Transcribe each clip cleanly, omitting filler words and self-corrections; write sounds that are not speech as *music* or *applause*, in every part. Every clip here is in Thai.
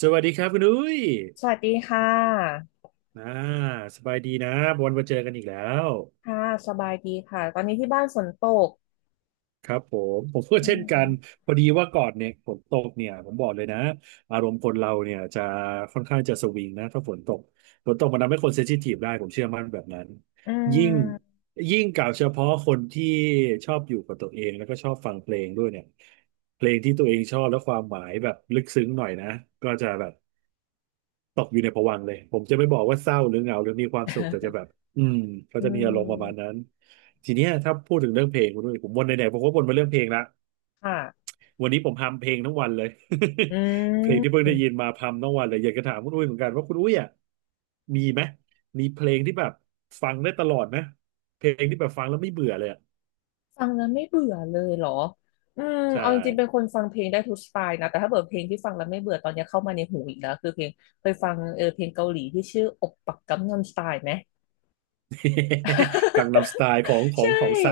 สวัสดีครับคุณอุ้ยสวัสดีค่ะอ่าสบายดีนะวันมาเจอกันอีกแล้ว ค่ะสบายดีค่ะตอนนี้ที่บ้านฝนตกครับผม ผมก็อืเช่นกันมพอดีว่าก่อนเนี่ยฝนตกเนี่ยผมบอกเลยนะอารมณ์คนเราเนี่ยจะค่อนข้างจะสวิงนะถ้าฝนตกฝนตกมันทำให้คนเซนซิทีฟได้ผมเชื่อมั่นแบบนั้น อืยิ่งม ยิ่งกล่าวเฉพาะคนที่ชอบอยู่กับตัวเองแล้วก็ชอบฟังเพลงด้วยเนี่ยเพลงที่ตัวเองชอบและความหมายแบบลึกซึ้งหน่อยนะก็จะแบบ ตกอยู่ในภวังค์เลย ผมจะไม่บอกว่าเศร้าหรือเหงาหรือมีความสุขแต่จะแบบ *laughs* อืมเขาอืจะมีอารมณ์ประมาณนั้นมทีเนี้ยถ้าพูดถึงเรื่องเพลงคุณด้วยผมวนไหนๆผมก็วนมาเรื่องเพลงละค่ะวันนี้ผมพัมเพลงทั้งวันเลย อื *laughs* เพลงที่เพิ่งมได้ยินมาพัมทั้งวันเลยอยากจะถามคุณอุ้ยเหมือนกันว่าคุณอุ้ยอ่ะมีไหมมีเพลงที่แบบฟังได้ตลอดไหมเพลงที่แบบฟังแล้วไม่เบื่อเลยอ่ะฟังแล้วไม่เบื่อเลยเหรออืมใช่ เอาจริงๆเป็นคนฟังเพลงได้ทุกสไตล์นะแต่ถ้าเปิดเพลงที่ฟังแล้วไม่เบื่อตอนนี้เข้ามาในหูอีกแล้วคือเพลงเคยฟังเออเพลงเกาหลีที่ชื่ออกปักกัมนัมสไตล์ไหม *laughs* กังนัมสไตล์ของ *laughs* ของใช่ของไซ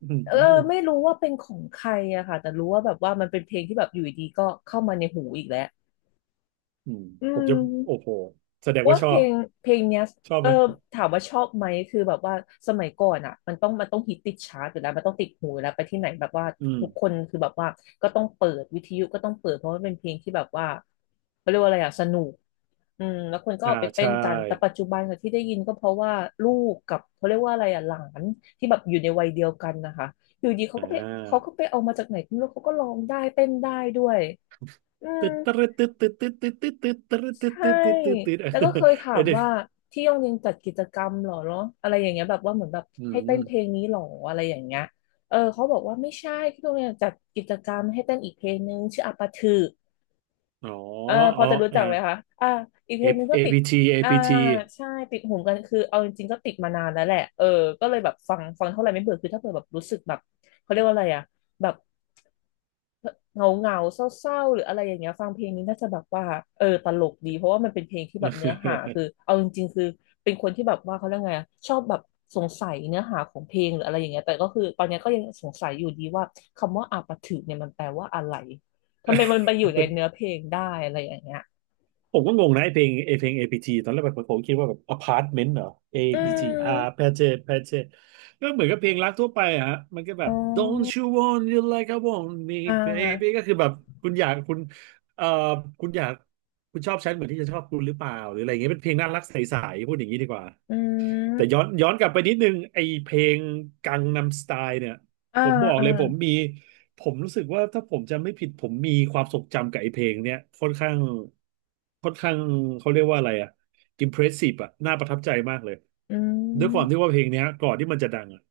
อืเอมอไม่รู้ว่าเป็นของใครอะค่ะแต่รู้ว่าแบบว่ามันเป็นเพลงที่แบบอยู่ดีๆก็เข้ามาในหูอีกแล้วอืมอืผมจะโอ้ม โหแสดงว่าว่าชอเพลบงเนี้ยชอบเอไหมอถามว่าชอบไหมคือแบบว่าสมัยก่อนอ่ะมันต้องฮิตติดชาร์ตอยู่แล้วมันต้องติดหูอยู่แล้วไปที่ไหนแบบว่าอืม ทุกคนคือแบบว่าก็ต้องเปิดวิทยุก็ต้องเปิดเพราะว่าเป็นเพลงที่แบบว่าเขาเรียกว่าอะไรอ่ะสนุกอืมแล้วคนก็อ่าเอาไปเต้ใช่นกันแต่ปัจจุบันอะที่ได้ยินก็เพราะว่าลูกกับเขาเรียกว่าอะไรอ่ะหลานที่แบบอยู่ในวัยเดียวกันนะคะอยู่ดีเขาอ่ก็ไปเขาาก็ไปเอามาจากไหนก็ไม่รู้เขาก็ร้องได้เต้นได้ด้วยอืม ตึ๊ดตึ๊ดตึ๊ดตึ๊ดตึ๊ดตึ๊ดตึ๊ดตึ๊ดใช่ตึ๊ดตึ๊ดตึ๊ดตึ๊ดตึ๊ดตึ๊ด แล้วก็เคย *laughs* ถาเออมเด็กว่าที่โรงเรียนจัดกิจกรรมเหรอเนาะอะไรอย่างเงี้ยแบบว่าเหมือนแบบอืให้เต้นมเพลงนี้เหรออะไรอย่างเงี้ยเออเขาบอกว่าไม่ใช่ที่โรงเรียนจัดกิจกรรมให้เต้นอีกเพลงนึงชื่ออาปาถืออ๋อเออพอ๋ออจะรู้เออ จักไหมคะอ่าอีกเพลงนึงก็ติด APT อ่า APT ใช่ติดหูกันคือเอาจริงๆก็ติดมานานแล้วแหละเออก็เลยแบบฟังเท่าไหร่ไม่เบื่อคือถ้าเผื่อแบบรู้สึกแบบเขาเรียกว่าอะไรอะแบบ เหงาเหงาเศร้าเศร้าๆหรืออะไรอย่างเงี้ยฟังเพลงนี้น่าจะแบบว่าเออตลกดีเพราะว่ามันเป็นเพลงที่แบบเนื้อหาคือเอาจริงๆคือเป็นคนที่แบบว่าเขาเรียกไงอะชอบแบบสงสัยเนื้อหาของเพลงหรืออะไรอย่างเงี้ยแต่ก็คือตอนเนี้ยก็ยังสงสัยอยู่ดีว่าคำว่าอาปาถึกเนี่ยมันแปลว่าอะไรทำไมมันไปอยู่ในเนื้อเพลงได้อะไรอย่างเงี้ยผมก็งงนะไอเพลงไอเพลง APT ตอนแรกแบบผมคิดว่าแบบอพาร์ตเมนต์เหรอ อื APT ม R แพเจแพเจก็เหมือนกับเพลงรักทั่วไปอะฮะมันก็แบอ๋บ อ Don't you want you like I want me อ่ baby าก็คือแบบคุณอยากคุณเอ่อคุณอยากคุณชอบฉันเหมือนที่ฉันชอบคุณหรือเปล่าหรืออะไรอย่างเงี้ยเป็นเพลงน่ารักใสๆพูดอย่างนี้ดีกว่า อืแต่ย้อนมย้อนกลับไปนิดนึงไอเพลงกังนัมสไตล์เนี่ยอ่าผมบอกอ่าเลยผมมีผมรู้สึกว่าถ้าผมจำไม่ผิดผมมีความทรงจำกับไอเพลงเนี่ยค่อนข้างเขาเรียกว่าอะไรอะอิมเพรสซีฟอะน่าประทับใจมากเลยอืด้วยความมที่ว่าเพลงเนี้ยก่อนที่มันจะดังอะ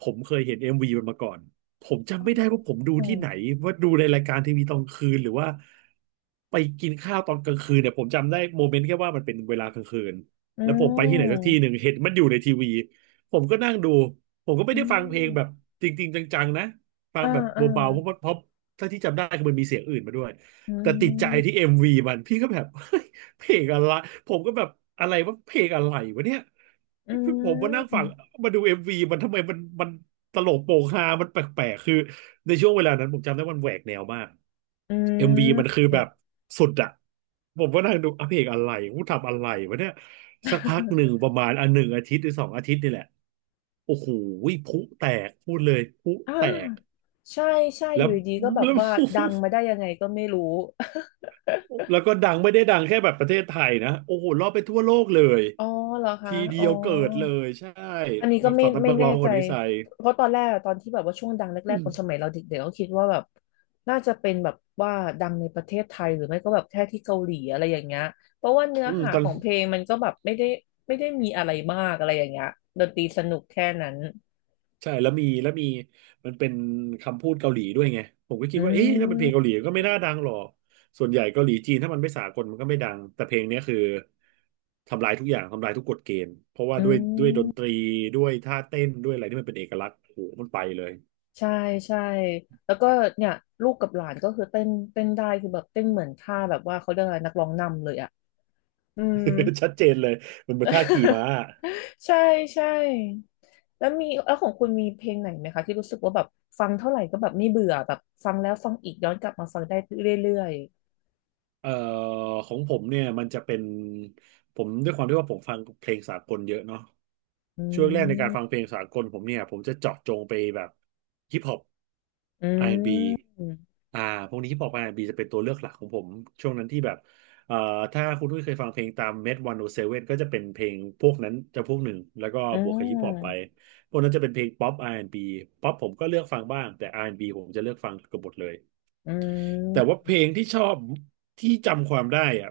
ผมเคยเห็นเอ็มวีมันมาก่อนผมอ๋จำอไม่ได้ว่าผมดูอืที่มไหนว่าดูในรายการทีวีตอนคืนหรือว่าไปกินข้าวตอนกลางคืนเนี่ยผมจำได้โมเมนต์แค่ว่ามันเป็นเวลากลางคืน แล้วผมไปที่ไหนสักที่หนึ่งเห็นมันอยู่ในทีวีผมก็นั่งดูผมก็ไม่อืได้ฟังเพลงแบบมจริงๆจังๆนะฟังอ่าแบบอ่า เบาๆเพราะถ้าที่จำได้คือมันมีเสียงอื่นมาด้วยอืแต่ติดใจที่มเอ็มวีมันพี่ก็แบบ เพลงอะไรผมก็แบบอะไรว่าเพลงอะไรวะเนี่ยอืผมมานั่งฟังมมาดูเอ็มวีมันทำไมมันตลกโปกฮามันแปลกๆคือในช่วงเวลานั้นผมจำได้มันแหวกแนวมากอืเอ็มวีมันม คือแบบสุดอะผมก็นั่งดูอ่ะเพลงอะไรกูทำอะไรวะเนี่ยสักพักหนึ่ง *laughs* ประมาณอันหนึ่งอาทิตย์หรือสองอาทิตย์นี่แหละโอ้โหพลุแตกพูดเลยพลุอ่แตกาใช่ใช่แล้อวยู่ดีก็แบบแล้ว ว่าดังมาได้ยังไงก็ไม่รู้ *laughs* *laughs* แล้วก็ดังไม่ได้ดังแค่แบบประเทศไทยนะโอ้โหรอบไปทั่วโลกเลย อ๋อเหรอคะทีเดีอ๋อยวเกิดเลยใช่อันนี้ก็ไม่สำหรับไม่นักแน่ร้องคใจนนี้ใส่เพราะตอนแรกอะตอนที่แบบว่าช่วงดังแรอืกๆมตอนสมัยเราเด็กๆก็คิดว่าแบบน่าจะเป็นแบบว่าดังในประเทศไทยหรือไม่ก็แบบแค่ที่เกาหลีอะไรอย่างเงี้ยเพราะว่าเนื้ออืมหาตอขนองเพลงมันก็แบบไม่ได้มีอะไรมากอะไรอย่างเงี้ยดนตรีสนุกแค่นั้นใช่แล้วมีแล้วมีมันเป็นคำพูดเกาหลีด้วยไงผมก็คิดอืว่าเอ๊ะถ้าเป็นเพลงเกาหมลีก็ไม่น่าดังหรอกส่วนใหญ่เกาหลีจีนถ้ามันไม่สากลมันก็ไม่ดังแต่เพลงเนี้ยคือทำลายทุกอย่างทำลายทุกกฎเกณฑ์เพราะว่าอืด้วยด้ม วยดนตรีด้วยท่าเต้นด้วยอะไรที่มันเป็นเอกลักษณ์โอ้โหมันไปเลย ใช่ใช่แล้วก็เนี่ยลูกกับหลานก็คือเต้นได้คือแบบเต้นเหมือนท่าแบบว่าเขาเรียกอะไรนักร้องนำเลยอ่ะอืม *laughs* ชัดเจนเลยมันเป็นท่าขี่ม้า *laughs* ใช่ใช่แล้วมีแล้วของคุณมีเพลงไหนไหมคะที่รู้สึกว่าแบบฟังเท่าไหร่ก็แบบไม่เบื่อแบบฟังแล้วฟังอีกย้อนกลับมาฟังได้เรื่อยเอ่อของผมเนี่ยมันจะเป็นผมด้วยความที่ว่าผมฟังเพลงสากลเยอะเนาะ ๆอืช่วงแรกในการฟังมเพลงสากลผมเนี่ยผมจะเจาะจงไปแบบฮิปฮอป อื R&B อนด์มบีอ่าพวกนี้ฮิปฮอปอาร์แอนด์บ b จะเป็นตัวเลือกหลักของผมช่วงนั้นที่แบบเอ่อถ้าคุณทุ้ยเคยฟังเพลงตามเมทวันโอเซเว่นก็จะเป็นเพลงพวกนั้นจะพวกหนึ่งแล้วก็อืบวกกับฮิปฮอปไปมพวกนั้นจะเป็นเพลงป๊อปอาร์แอนด์บ b ป๊อปผมก็เลือกฟังบ้างแต่อาร์แอนด์บ b ผมจะเลือกฟังเกือบหมดเลย อืแต่ว่าเพลงมที่ชอบที่จำความได้อะ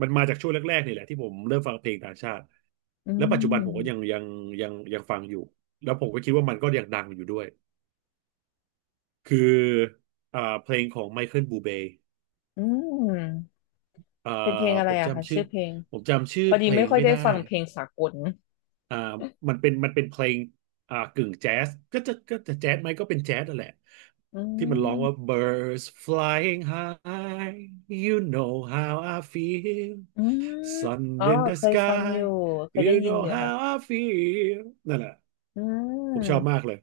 มันมาจากช่วงแรกๆนี่แหละที่ผมเริ่มฟังเพลงต่างชาติอืแล้วปัจจุบันผมก็ยัมงยังยังยังฟังอยู่แล้วผมก็คิดว่ามันก็ยังดังอยู่ด้วยคือเพลงของไมเคิลบูเบย์อืมอ่าเป็นเพลงอะผไรมอะคะจำชื่อชื่อเพลงผมจำชื่อพอเพดีลไม่งค่อยไม่ได้ได้ ฟังเพลงสากล อ่ามันเป็นเพลงกึ่งแจ๊สก็จะแจ๊สไหมก็เป็นแจ๊สนั่นแหละอืที่มันมร้องว่า birds flying high you know how I feel อืม sun อ๋อ in the เคยฟังอยู่ sky เคย you ได้ยิน know อยู่ how ค่ะ I feel นั่นแหละอืผมชอบมากมเลย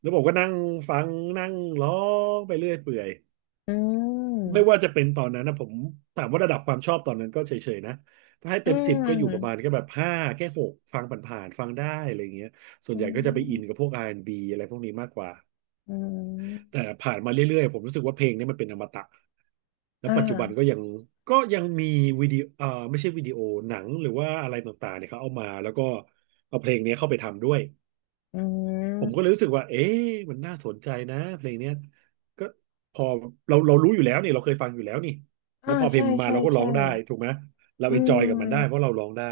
แล้วผมก็นั่งฟังนั่งร้องไปเรื่อยเปื่อย อืไม่มว่าจะเป็นตอนนั้นนะผมถามว่าระดับความชอบตอนนั้นก็เฉยๆนะถ้าให้อืเต็มสิบก็อยู่มประมาณแค่แบบห้าแค่หกฟังผ่านๆฟังได้อะไรเงี้ยส่วนอืใหญ่ก็จะไปอินกับพมวก R&B อนด์บีอะไรพวกนี้มากกว่าอืแต่มผ่านมาเรื่อยๆผมรู้สึกว่าเพลงนี้มันเป็นอมตะแล้วอ่ปัจจุบันก็ายังก็ยังมีวิดีโอไม่ใช่วิดีโอหนังหรือว่าอะไรต่างๆเนี่ยเขาเอามาแล้วก็เอาเพลงนี้เข้าไปทำด้วย อืผมก็เลยรู้มสึกว่าเอ๊ะมันน่าสนใจนะเพลงเนี้ยก็พอเรารู้อยู่แล้วนี่เราเคยฟังอยู่แล้วนี่แล้วอ่าพอเพลใช่งมาใช่เราก็ร้อใช่งได้ถูกไหมเราอืเอนจอยกับมันได้เพมราะเราร้องได้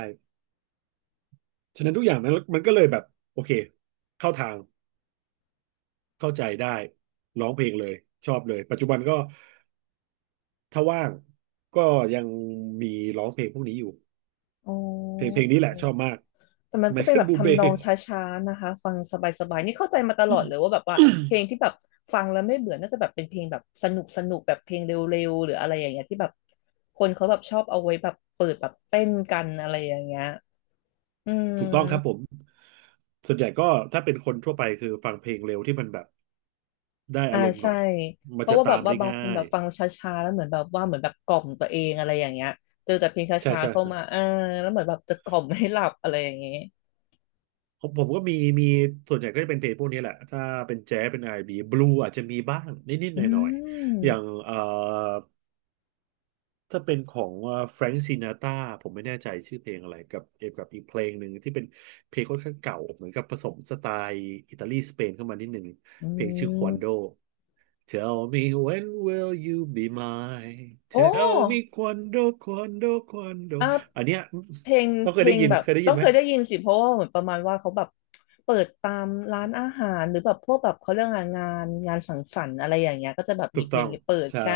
ฉะนั้นทุกอย่างนั้นมันก็เลยแบบโอเคเข้าทางเข้าใจได้ร้องเพลงเลยชอบเลยปัจจุบันก็ถ้าว่างก็ยังมีร้องเพลงพวกนี้อยู่โอ้เพลงนี้แหละชอบมากแต่มันไมก็เป็นเคิลแบบบูเบทำนองช้าๆนะคะฟังสบายๆนี่เข้าใจมาตลอดเลยว่าแบบว่าเพลงที่แบบฟังแล้วไม่เบื่อน่าจะแบบเป็นเพลงแบบสนุกสนุกแบบเพลงเร็วๆหรืออะไรอย่างเงี้ยที่แบบคนเขาแบบชอบเอาไว้แบบเปิดแบบเต้นกันอะไรอย่างเงี้ย อืถูกต้องครับผมมส่วนใหญ่ก็ถ้าเป็นคนทั่วไปคือฟังเพลงเร็วที่มันแบบ ได้อ่าอารมณ์หน่ใช่ อยมัเพนราะจะว่าแบตาบมว่าได้บางง่าคนแบยบฟังช้าๆแล้วเหมือนแบบว่าเหมือนแบบกล่อมตัวเองอะไรอย่างเงี้ยเจอแต่เพลงชใช่้าใช่ๆเข้าใช่มาอ่าแล้วเหมือนแบบจะกล่อมให้หลับอะไรอย่างเงี้ยผมก็มีส่วนใหญ่ก็จะเป็นเพลงพวกนี้แหละ ถ้าเป็นแจ๊สเป็นไอนด์บีบลูอาจจะมีบ้างนิดๆหอืน่อยๆ อย่างมถ้าเป็นของแฟรง k ์ซินาตาผมไม่แน่ใจชื่อเพลงอะไรกับเอกับอีกเพลงหนึ่งที่เป็นเพลงค่อนข้างเก่าเหมือนกับผสมสไตล์อิตาลีสเปนเข้ามานิดหนึ่งอืเพลงชื่อควันโด ม Tell me when will you be mine? โอ้ Tell me quando, quando, quando. อ่ะอันเนี้ยเพลงต้องเพลงแบบเคยได้ยิต้อนงไหมเคยได้ยินสิเพราะว่าเหมือนประมาณว่าเขาแบบเปิดตามร้านอาหารหรือแบบพวกแบบเขาเรื่องงานงานสังสรรค์อะไรอย่างเงี้ยก็จะแบบถูมีกเพต้ลองงเปิดใช่ ใช่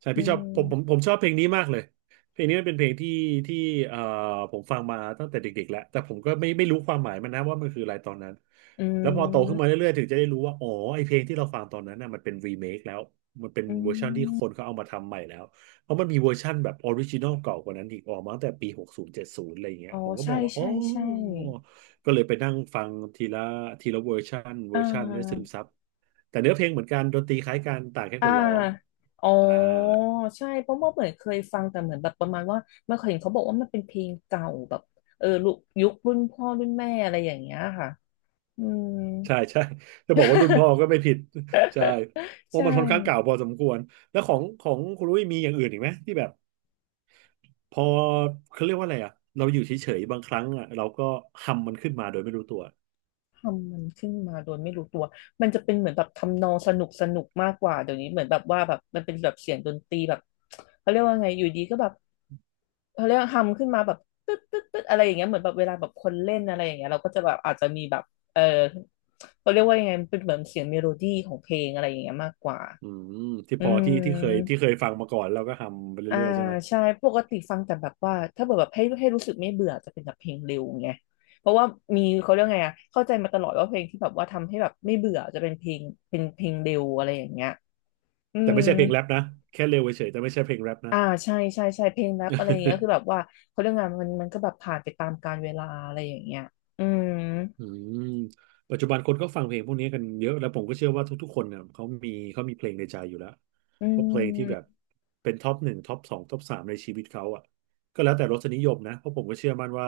ใช่อืพี่ชอบมผมชอบเพลงนี้มากเลยเพลงนี้มันเป็นเพลงที่เอ่อผมฟังมาตั้งแต่เด็กๆแล้วแต่ผมก็ไม่รู้ความหมายมันนะว่ามันคืออะไรตอนนั้นอืแล้วพอโตขึ้นมามเรื่อยๆถึงจะได้รู้ว่าอ๋อไอเพลงที่เราฟังตอนนั้นน่ะมันเป็นรีเมคแล้วมันเป็นอืเวอร์ชันที่คนเขาม เอามาทำใหม่แล้วเพราะมันมีเวอร์ชันแบบออริจินอลเก่ากว่านั้นอีกออกมาตั้งแต่ปีหกศูนย์เจ็ดศูนย์อะไรอย่างเงี้ยอ๋อผมก็มอใช่งว่าอ๋อใช่ใช่ก็เลยไปนั่งฟังทีละเวอร์ชันเวอ่อร์ชันให้ซึามซับแต่เนื้อเพลงเหมือนกันดนตรีคล้ายกันต่างแค่อ่าคนร้องอ๋ออ่า ใช่เพราะว่าเหมือนเคยฟังแต่เหมือนแบบประมาณว่ามันเคยเห็นเขาบอกว่ามันเป็นเพลงเก่าแบบเออลุยุครุ่นพ่อรุ่นแม่อะไรอย่างเงี้ยค่ะอืม ใช่ใช่จะบอกว่ารุ่นพ่อ *laughs* ก็ไม่ผิด *laughs* ใช่เพราะใช่มันค่อนข้างเก่าพอสมควรแล้วของคุณลุยมีอย่างอื่นอีกไหมที่แบบพอเขาเรียกว่าอะไรอ่ะเราอยู่เฉยๆบางครั้งอ่ะเราก็ฮัมมันขึ้นมาโดยไม่รู้ตัวทำมันขึ้นมาโดยไม่รู้ตัวมันจะเป็นเหมือนแบบทำนองสนุกสนุกมากกว่าเดี๋ยวนี้เหมือนแบบว่าแบบมันเป็นแบบเสียงดนตรีแบบเขาเรียกว่าไงอยู่ดีก็แบบ เขาเรียกทำขึ้นมาแบบตึ๊ดตึ๊ดตึ๊ดอะไรอย่างเงี้ยเหมือนแบบเวลาแบบคนเล่นอะไรอย่างเงี้ยเราก็จะแบบอาจจะมีแบบเออเขาเรียกว่ายังไงมันเป็นเหมือนเสียงเมโลดี้ของเพลงอะไรอย่างเงี้ยมากกว่าอืมที่อืพอที่ที่เคยมที่เคยฟังมาก่อนเราก็ฮัมไปอ่าเรื่อยๆใช่ไหมใช่ปกติฟังแต่แบบว่าถ้าเกิดแบบให้รู้สึกไม่เบื่อจะเป็นแบบเพลงเร็วไงเพราะว่ามีเขาเรียกไงอะเข้าใจมาตลอดว่าเพลงที่แบบว่าทำให้แบบไม่เบื่อจะเป็นเป็นเพลงเร็วอะไรอย่างเงี้ยอืแต่ม ไม่ใช่เพลงแรปนะแค่เร็วเฉยๆแต่ไม่ใช่เพลงแรปนะ อ่าใช่ใช่ใช่เพลงแรปอะไรอย่างเงี้ยคือแบบว่าเขาเรื่องงานมันก็แบบผ่านไปตามกาลเวลาอะไรอย่างเงี้ยอืมอืมปัจจุบันคนก็ฟังเพลงพวกนี้กันเยอะแล้วผมก็เชื่อว่าทุกๆคนเนี่ยเขามีเพลงในใจอยู่แล้วอืว่าเพลงที่แบบมเป็นท็อปหนึ่งท็อปสองท็อปสามในชีวิตเขาอ่ะก็แล้วแต่รสนิยมนะเพราะผมก็เชื่อมั่นว่า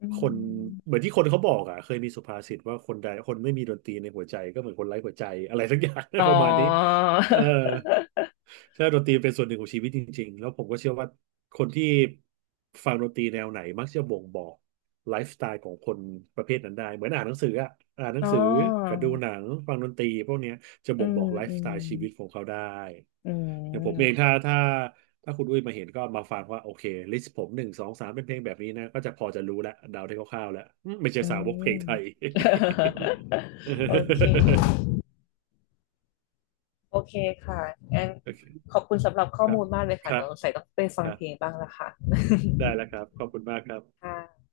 อืคนเหมืมอนที่คนเขาบอกอ่ะเคยมีสุภาษิตว่าคนใดคนไม่มีดนตรีในหัวใจก็เหมือนคนไร้หัวใจอะไรสักอย่าง อ๋อ *laughs* ประมาณนี้ เออใช่ดนตรีเป็นส่วนหนึ่งของชีวิตจริงๆ แล้วผมก็เชื่อว่าคนที่ฟังดนตรีแนวไหนมักจะบ่งบอกไลฟ์สไตล์ของคนประเภทนั้นได้เหมือนอ่านหนังสืออะอ่านหนั *laughs* อ๋งสือกัอบดูหนังฟังดนตรีพวกเนี้ยจะอืบ่งมบอกไลอืฟ์สไตมล์ชีวิตของเขาได้อือย่างผมเองมถ้าคุณอุ้ยมาเห็นก็มาฟังว่าโอเคลิสต์ผมหนึ่งสองสามเป็นเพลงแบบนี้นะก็จะพอจะรู้แล้วเดาได้คร่าวๆแล้วอืมไม่ใช่อืสาวกเพลงม ไทย *laughs* โอเค *laughs* โอเคค่ะงั้นโอเคขอบคุณสำหรับข้คอรับมูลมากเลยคค่ะรัเดี๋บยวใส่ต้องไปฟัคงรัเพลงบ บ้างละค่ะ ได้แล้วครับขอบคุณมากครับ *laughs* ค่ะ